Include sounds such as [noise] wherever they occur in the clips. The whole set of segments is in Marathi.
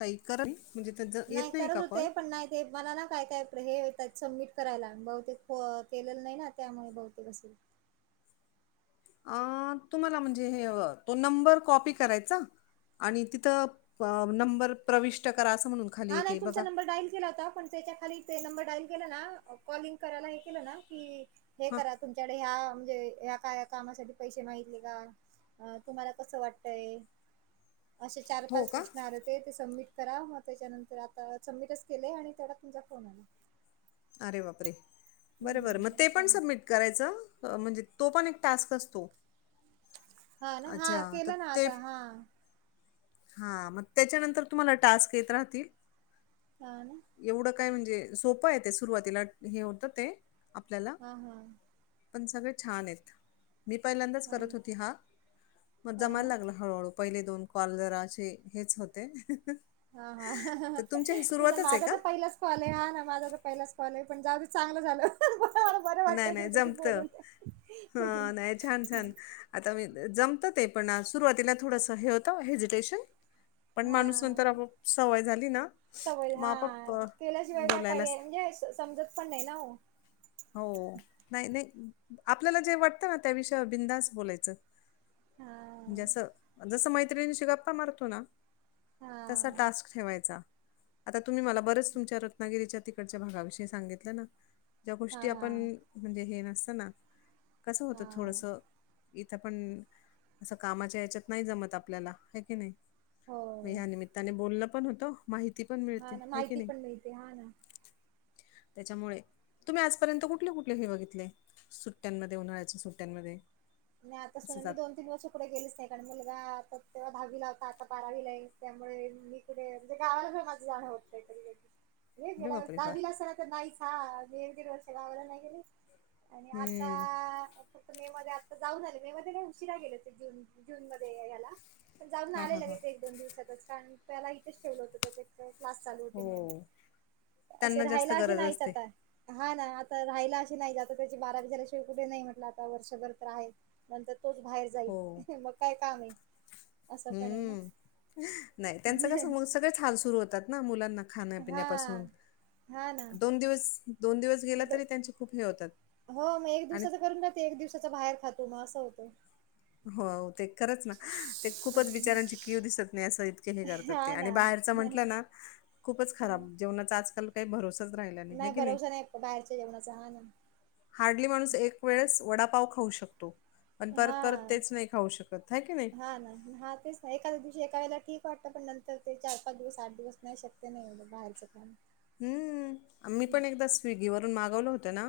काही करल म्हणजे येत नाही करत का काॅल होते, पण नाही ते मला ना काय काय हे सबमिट करायला बहुतेक केलेलं नाही ना त्यामुळे बहुतेक असेल अ तुम्हाला म्हणजे हे तो नंबर कॉपी करायचा आणि तिथं नंबर प्रविष्ट करा असं म्हणून खाली हा एक नाही आहे तुमचा बघा. नंबर डाईल केला होता. पण त्याच्या खाली ते नंबर डाईल केला ना कॉलिंग करायला हे केलं ना की हे हां, करा तुमच्याकडे ह्या म्हणजे ह्या काय कामासाठी पैसे मागितले का. अ तुम्हाला कस वाटतय असे चार हो पाच का? प्रश्न आले होते ते सबमिट करा मग त्याच्यानंतर आता सबमिटच केले आणि तेवढ्यात तुमचा फोन आला. अरे बापरे बरं बरं मग हम्म, ते असं पण आहे ना. सबमिट करायच म्हणजे तो पण एक टास्क असतो हा ना हा अच्छा, केला ना आता हा हा मग त्याच्यानंतर तुम्हाला टास्क येत राहतील हां ना, एवढं का काय म्हणजे सोपं येते सुरुवातीला हे होतं ते आपल्याला हा हा पण सगळे छान आहेत मी पहिल्यांदाच हां, करत होती हा मग हां जमायला ना. लागला हळूहळू पहिले दोन काॅल जराशे हेच होते. हा हा तर तुमची हे [unintelligible] तिन सुरुवातच आहे माझा का? तर पहिलाच कॉल हे हां ना माझं तर पहिलाच कॉले हे पण जाऊदे चांगलंच झालं [unintelligible] नाही नाही तुमच्याशी जमत बोलून हा नाही छान छान आता मी जमत ते पण सुरुवातीला थोडंसं हे होतं हेजिटेशन पण हा माणूस नंतर आपोआप प सवय झाली ना सवय म हा आपोआप केल्याशिवाय काय बोलायलाच. पर्याय म्हणजे समजत पण हाय ना ओ हो नाही नाही आपल्याला जे वाटतं ना त्या विषयावर बिंधास्त बोलायचं हा म्हणजे असं जस मैत्रिणींशी गप्पा मारतो ना हा तसा टास्क ठेवायचा. आता तुम्ही मला बरेच तुमच्या रत्नागिरीच्या तिकडच्या भागाविषयी सांगितलं ना. ज्या हा गोष्टी आपण हा म्हणजे हे नसत ना कसं हा होतं थोडस इथं पण असं कामाच्या हेच्यात नाही जमत आपल्याला हे कि नाही. मग हो या निमित्ताने बोललं पण होतं. माहिती पण हा मिळते ना हे की माहिती नाही पण मिळते हा ना त्याच्यामुळे तुम्ही आजपर्यंत कुठले कुठले हे बघितले सुट्टयांमध्ये उन्हाळ्या सुट्टयांमध्ये मी आता [unintelligible] दोन तीन वर्षात कुठे गेलीच नाही कारण मुलगा आता दहावीला आता बारावीला त्यामुळे मी माझं गावाला काय माझं जाणं होत नाही. कधी. [inaudible] हे गेल्यावर्षी बापरे फार दहावीला असला तर नाहीच हा एक दीड वर्ष गावाला नाही गेले आणि हम्म आता फक्त मे मध्ये जाऊन आले मे मध्ये काय उशिरा गेले ते जून जून मध्ये ह्याला पण जाऊन हा आले हा हा लगेच दोन दिवसातच कारण त्याला इथेच ठेवलं होतं त्याच क्लास चालू हो होती म्हणून असे त्यांना जास्त राहायला अ गरज नाहीच असते आता हा ना आता राहायला अशी नाही आता त्याची बारावी झाल्याशिवाय कुठे नाही म्हटलं आता वर्षभर आहेत नंतर तोच बाहेर जाईल हो मग काय काम आहे असं पण आहे ना. हम्म नाही त्यांचं का स सगळेच हाल सुरू होतात ना मुलांना हा खाण्यापिण्यापासून हा ना. दोन दिवस दोन दिवस गेला दो- तरी त्यांचे खूप हे होतात. हो मग एक आणि दिवसाच करून जाते एक दिवसाचा बाहेर खातो मग असं होत हो ते खरंच ना ते खूपच बिचारांची कीव दिसत नाही अस चैनी करतात ते हा आणि ना. बाहेरच म्हंटलं ना खूपच खराब हम्म. जेवणाचा आजकाल काही भरोसाच राहिला नाही आहे की नाही बाहेरच्या जेवणाचह हार्डली माणूस एक वेळेस वडापाव खाऊ शकतो पण परत परत तेच नाही खाऊ शकत ह की नाही ह नाही ह तेच एखाद्या दिवशी एका वेळेला ठीक वाटतं पण नंतर ते चार पाच दिवस आठ दिवस नाही शकते नाहीढं बाहेरचं काण हम्म मी पण एकदा स्विगीवरून मागवलं होतं ना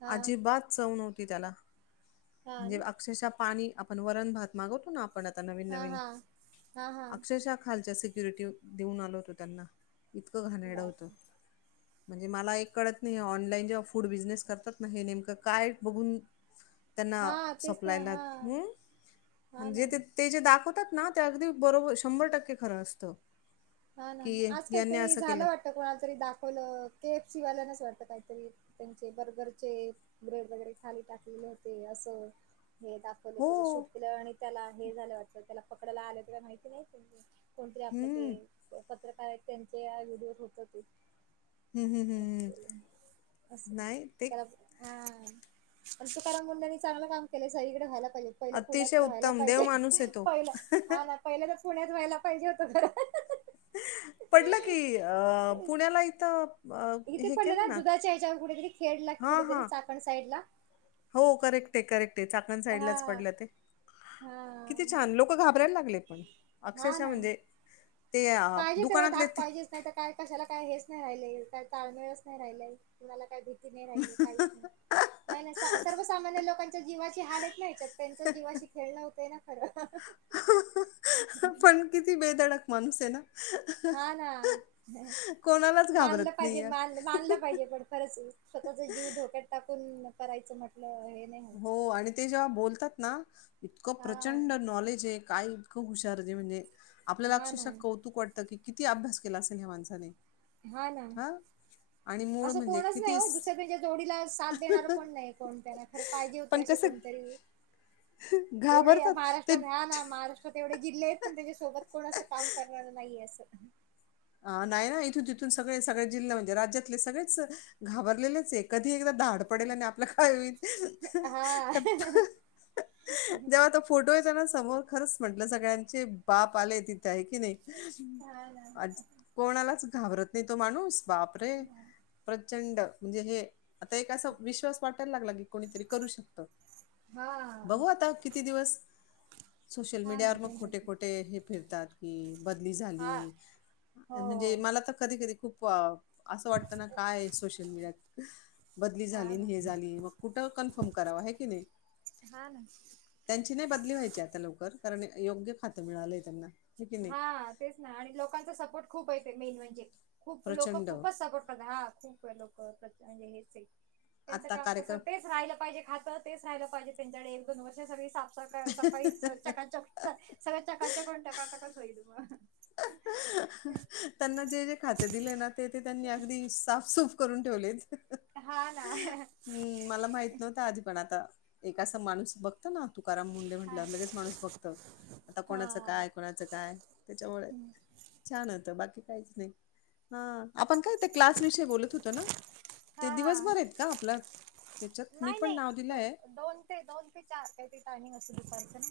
हा अजिबात चव नवती त्याला हा म्हणजे ना. अक्षरशः पाणी आपण वरण भात मागवतो ना आपण आता नवीन हा नवीन हा हा हा अक्षरशः खालच्या सिक्युरिटी देऊन आलो होतो त्यांना इतकं घाणेड होतं बापरे म्हणजे मला एक कळत नाही ऑनलाईन जेव्हा फूड बिजनेस करतात ना हे नेमकं काय बघून त्यांना हा तेच ना सपलायला हा हम् हा ना म्हजे ते ते जे दाखवतात ना ते अगदी बरोबर शंभर टक्के खरं असतं हा ना की आज यांनी काहीतरी असं केलं झालं वाटत कोणाला तरी दाखवलं के एफसी वाल्यानच वाटत काहीतरी त्यांचे बर्गरचे ब्रेड वगैरे खाली टाकले नव्हते असं हे दाखवलं हो त्याचं शूट केलं आणि त्याला हे झालं वा त्याला पकडायला आलं ते माहिती नाही कोणतरी आपलं ते हम्म पत्रकार आहेत त्यांच्या व्हिडिओत होत ते हम्म हम्म ं हम्म हम्म. नाही ते त्याला हा पण तुकाराम मुुंडेनी चांगलं काम केलंय सगकडे व्हायला पाहिजे पहिलं अतिशय पुण्यात राहायला उत्तम देव पाहिजे माणूस आहे तो पहिलं हा ना पहिलं तरच पुण्यात व्हायला पाहिजे होत खर पडलं की अ पुण्याला इथं अ, इथे हे पडलं केलं ना दुधाच्या येढे कुठेतरी खेडला की हां, कुठेतरी हां. चाकण साईड ला हो करेक्ट आहे करेक्ट आहे चाकण हा साईडलाच पडलं ते किती हा छान लोक लोक घाबरायला लागले पण हा अक्षरशः ना म्हणजे ते अ, पाहिजे तेवढं दुकानातले धाक ते पाहिजेच नाही तर काय कशाला काय हेच नाही राहिलंय काय ताळमेळच नाही राहिलंय तुणाला काही भीती नाही राहिली काहीच नाही नाही नाही सर्वसामान्य लोकांच्या जीवाची हाल येत नाही या्याच्यात त्यांच जीवाशी खेळणं होतंय ना खरं पण किती बेधडक माणूस आहे ना हा ना कोणालाच मानलं घाबरत नाही पाहिजे मान आहे. मानलं पाहिजे पण परच स्वतःचा जीव धोक्यात टाकून करायचं म्हटलं हे नाही होत. हो आणि ते जेव्हा बोलतात ना इतकं हा प्रचंड नॉलेज आहे कायं हुश म्हणजे आपल्याला हा ना अक्षौत वा. कि किती अभ्यास केला असेल ह्या माणसाने हा ना हां. आणि मूळ असं म्हणजे कोणच नाही हो कितीस दुसऱ्या त्यांच्या जोडीला साथ देणार कोण नाही कोण त्याना खर पाहिजे होते पण असे कसं कोणतरी एवढे घाबरतात ते महाराष्ट्रात घ्या ना महाराष्ट्र तेवढे जिल्हे आहेत पण त्यांच्यासोबत कोण असं काम करणार नाही असं ह नाही ना इथून तिथून सगळे सगळे जिल्हा म्हणजे राज्यातले सगळेच घाबरलेलेच आहे कधी एकदा धाड पडेल आणि आपलं काय होईल त्या हा जेव्हा तो फोटो येताना समोर खरंच म्हंटलं सगळ्यांचे बाप आले तिथे आहे की नाही हा ना आ कोणालाच घाबरत नाही तो माणूस बाप रे प्रचंड म्हणजे हे आता एक असा विश्वास वाटायला लागला की कोणीतरी करू शकत हा बघू आता किती दिवस सोशल हा ना मीडियावर मग खोटे त्यांच्यात खोटे हे फिरतात कि बदली झाली हा हो म्हणजे मला तर कधी कधी खूप असं वाटतं ना काय सोशल मीडिया बदली हा झाली ना हे झाली मग कुठं कन्फर्म करावा आहे की नाही हां ना त्यांची नाही बदली व्हायची आता लवकर कारण योग्य खातं मिळालंय त्यांना हे की नाही. हा तेच ना आणि लोकांचा सपोर्ट खूप येत मेन म्हणजे खूप लोक प्रचंड खूपच सपोर्ट करतात हा खू लोक म्हणजे हेच त्यांच आता काम त कार्यक्रम तेच राहिलं पाहिजे खात. तेच राहिलं पाहिजे त्यांच्याकडेले सगळी साफफ सफा [unintelligible] ् [unintelligible] त्यांना जे जे खाते दिले ना ते ते त्यांनी अगदी साफसूफ करून ठेवले. हा ना. मला माहित नव्हते आधी पण आता एका अस माणूस बघतो ना. तुकाराम मुंडे हा म्हटल्या लगेच माणूस बघत आता हा कोणाचं काय कोणाचं काय त्यांच्यामुळे छान होत बाकी काहीच नाही हा. आपण काय ते क्लास विषयी बोलत होतो ना ते हा हा दिवसभर आहेत का आपला त्यांच्यात मी नाही पण नाव दिलं नाही आहे. दोन दोन ते चार ते टिंग अस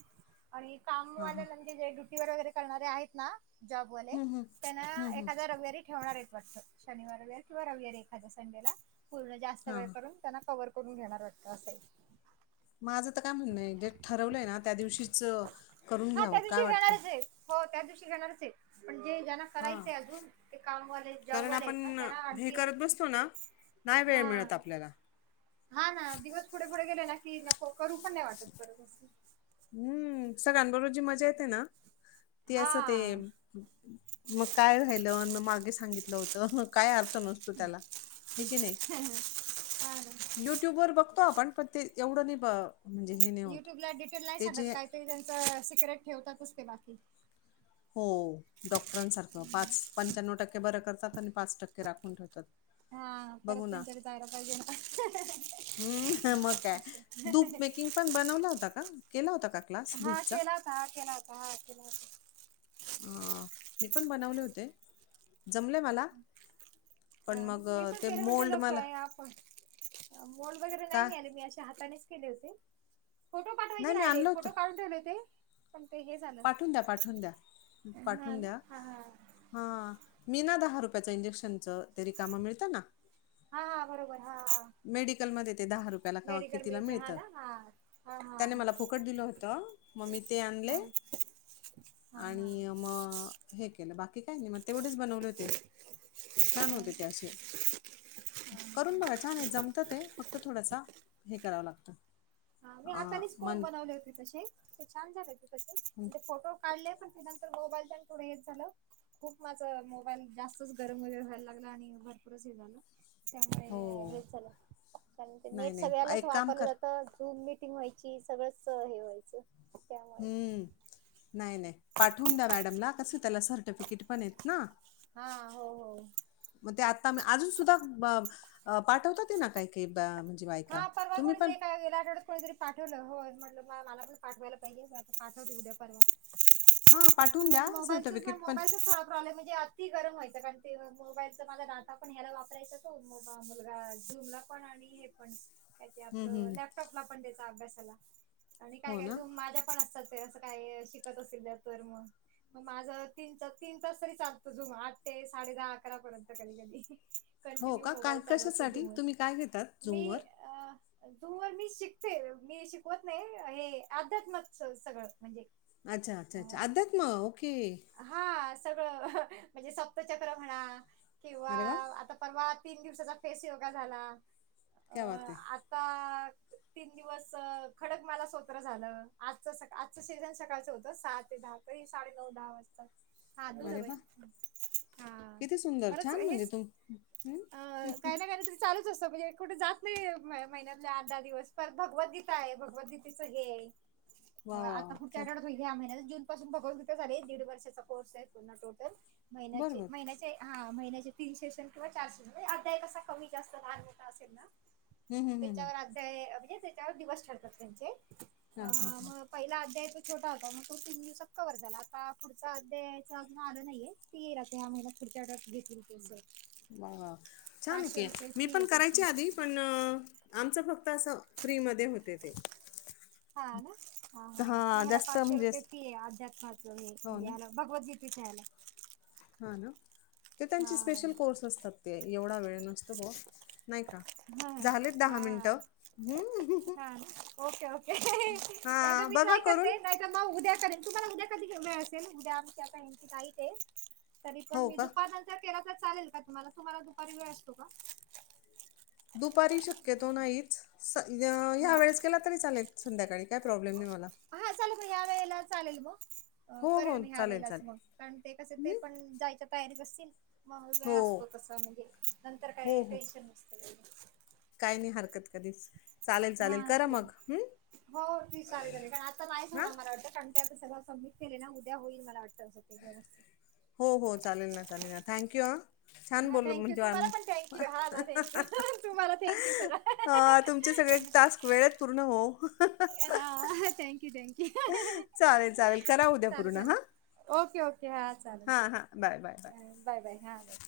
आणि काम हा हा वाल्यानंतर जे ड्युटी वगैरे करणारे आहेत ना. जॉबवाले हम्म हम्म त्यांना हम्म हम्म एखादा् रविवारी ठेवणारच वाटतं. शनिवार किंवा राहूयार एखाद्या संडेला पूर्ण जास्त हा वेळ करून त्यांना क करून घेणार वाटतं असं. माझं तर काय म्हणणं नाही जे ठरवलंय ना त्या दिवशी हा त्या दिवशी घेणारच आहे हो त्या दिवशी घेणारच आहे पण जे ज ना. हा करायचंय अजून ते कामवाले कारण जॉबवाले आहेत ना आपण त्यांना हे आणखी करत बसतो ना नाही वेळ हा मिळत आपल्याला हा ना दिवस पुढे पुढे गेले ना की नको करू पण नाही वाटत परत असं. हम्म सगळ्यांबरोबर जी मजा येते ना ती हा असं ते मग काय राहिलं मग मागे सांगितलं होतं म काय अ. नसतो त्याला हे की नाही. हा ना. युट्यूब वर बघतो आपण पण ते एवढं नाही म्हणजे हे नाही होत. युट्यूबला डिटेल नाही ते साधत जे काहीतरी त्यांच सिगरेट ठेवतातचते बाकी हो डॉक्टरांसारखं पाच पंच्याण्णव टक्के बरं करतात आणि पाच टक्के राखून ठेवतात. हा बघू परत ना काणतरी जायला पाहिजे ना. हम्म, मग काय धूप मेकिंग पण बनवला होता का केला होता का? क्लास हा धूपचा केला होता हा केला होता हा केला होता. अ मी पण बनवले होते जमले मला पण हा ना मग मी अं, पण ते केर म्हणतेचा मोल्ड मला आपण मोल वगैरे नाही का मि आले मी अशा हाताने फोटोठवाय नाही मी राहिले आणलं होतं फोटो काढ ठेले होते प ते झालं पाठवून द्या पाठवून द्या हा पाठवून ना द्या. हा हा हा मी ना दहा रुपयाच इंजेक्शनच ते रिकमा मिळतं ना. हा हा बरोबर हाा. मेडिकलमध्ये ते दहा रुपये आपला कावा क तिला हा मिळत ना हा हा हा त्याने मला फुकट दिलं होतं मग् ममी ते आणले. हा ह. हा हा आणि मग हे केलं बाकी काय नाही मग तेवढेच बनवले होते. छान होते हा त्याे हा करून बघाय छ आणि जमत ते फक्त थोडसा हे करावं लागत. हा मी हातानेच कोण बनवले होते तसे ते छान झाले होते कसे हं, ते फोटो काढले पण ते तर गोबालच्या पुढे येत झालं. खूप माझा मोबाईल जास्तच गरम वगैर व्हायला लागला आणि भरपूरच हे झालं. हो त्यामुळे हे झाल कारण ते नाही नेट नाही सगळ्यालाच एक काम वापरलं कर जातं. रूम मिटिंग व्हायची सगळंच हे व्हायचं त्यामुळे हम्म नाही नाही पाठवून द्या मॅडमला कस त्याला सर्टिफिकेट पण येत ना हा हो हो मग ते आता म अजून सुद्धा पाठवत ते ना काही ओे म्हणजे बायका तुम्ही पण ग तरी पाठवलं होय म्हटलं मला पण पाठवायला पाहिजे पाठवते उद्या परर्वा हां पाठवून म्ह द्या मोबाईलच सर्टिफिकेट पण मोबाईलच थ प्रॉ्लेम म्हणजे अति गरम व्हायचा कारण ते मोबाईलचा मला दाता पण ह्याला वापरायचा तोबा मुलगा झूमला. [inaudible] का ते हम्म, आपलं हम्म. लॅपटॉपला पण त्याचा अभ्यासाला आणि काय हो काय ना झूम माझ्या पण असतात असं काय शिकत असेल द तर मग मग माझ तीन तीन तास तरी चालतो जुमा आठ ते साडे दहा अकरापर्यंत कधी कधी हो कंटिन्यू का काय मोबाईल चालू असतो कशासाठी झूमवर तुम्ही काय घेतात झूमवरर तू व मी शिकते मी शिकवत नाही हे अध्यात्मक सगळं म्हणजे अच्छा अच्छा अच्छा अध्यात्म ओके हा सगळं म्हणजे सप्तचक्र म्हणा किंवा अरे वा आता परवा तीन दिवसाचा फेस योगा झाला अ, क्या वाात आहे आता तीन दिवस खडक मला सवत्र झालं आजचं सका आजचं शेजण सकाळचं होतं सहा ते दहा ही साडेनऊ दहा वाजताात हा अरे द वा हा बरंच हेच हम्म अ, ह काही ना काही तरी चालूच असतं म्हणजे कुठे जात नाही महिन्यातल्या आठ दहा दिवस पर भगवद्गीता आहे भगवद्गीतेचं हे. वा वा आता वा पुढच्या क्या आठ्यात ह्या महिन्यात जून पासून फघवून तथे झाले बरोबर [unintelligible] हा महिन्याचे तीनशेशन किंवा चारशेन अद्याय कसा कमी जास्त लहान होता असेल ना हं, हं, हं, हं. त्याच्यावर अध्याय म्हणजे त्याच्यावर दिवस ठरतात त्यांचे हां अ हां हां मग पहिला अध्याय तो छोटा होता मग तो तीन दिवसाात कवर झाला आता पुुडचा्याचा अजून आलं नाहीये ती ये रा ह्या महिन्या पुुढचा ड्रस घेतील त वा वा छान आहेकी मी फी पण आहे करायची त्याची आधी पण आमचं फक्त असं फ्रीमध्ये होते ते हा ना ह हा नाही हां हला जास्त पाचशे म्हणजे रुपये अस- फी हो ना आध्यात्महातला भगवद्गीतेच्या यायला हा ना ते त्यांचे स्पेशल कोर्स असतात ते एवढा वेळ नसतो ब नाही का हम झालेत दहा हा मिनिटं हं. हा ओके ओके हां मी बघा ट्राय करून करते मग उद्याक तुम्हाला उद्या कधी घऊ मिळेल उद्या आमच्याताची का ते तरी पण हो मी का दुपारनंत फेराचा चालेल का तुम्हाला तुम्हाला दुपारी वेळ असतो का दुपारी शक्यतो नाहीच ह्या नाही वेळेस का केला तरी चालेल संध्याकाळी काय प्रॉब्लेम नाही मला हा चालेल मग ह्या वेळेला चालेल मग हो करेल हो मग ह्या चालेल वेळेलाच चालेल मग कारण ते कसे ते हं? पण जायच्या तयारीत असतील माल नाही हो असतो कसा म्हणजे नंतर काय हो हो टेन्शन नसत काही नाही हरकत कधीच चालेल हा चालेल करा ठीक मग हं? आहे हो ती ल झाली कारण आता नाहीच हां होणार मला वाटतण त्या सर्व सबमिट केले ना उद्या होईल मला वाटतं असं ते्या वस्त हो हो चालेल ना चालेल ना थँक्यू ह हा थँक्यू तुम्हाला पण थँक्यू हा थँक्यू तुम्हाला थँक्यू सर अ, तुमचे सगळे टास्क वेळेत पूर्ण होवो. हा हा, थँक्यू थँक्स! चालेल चालेल, करा उद्या चालेल पूर्ण चालेल हा. ओके ओके हा. चालेल हा हा, bye bye bye! Bye bye हा बाय!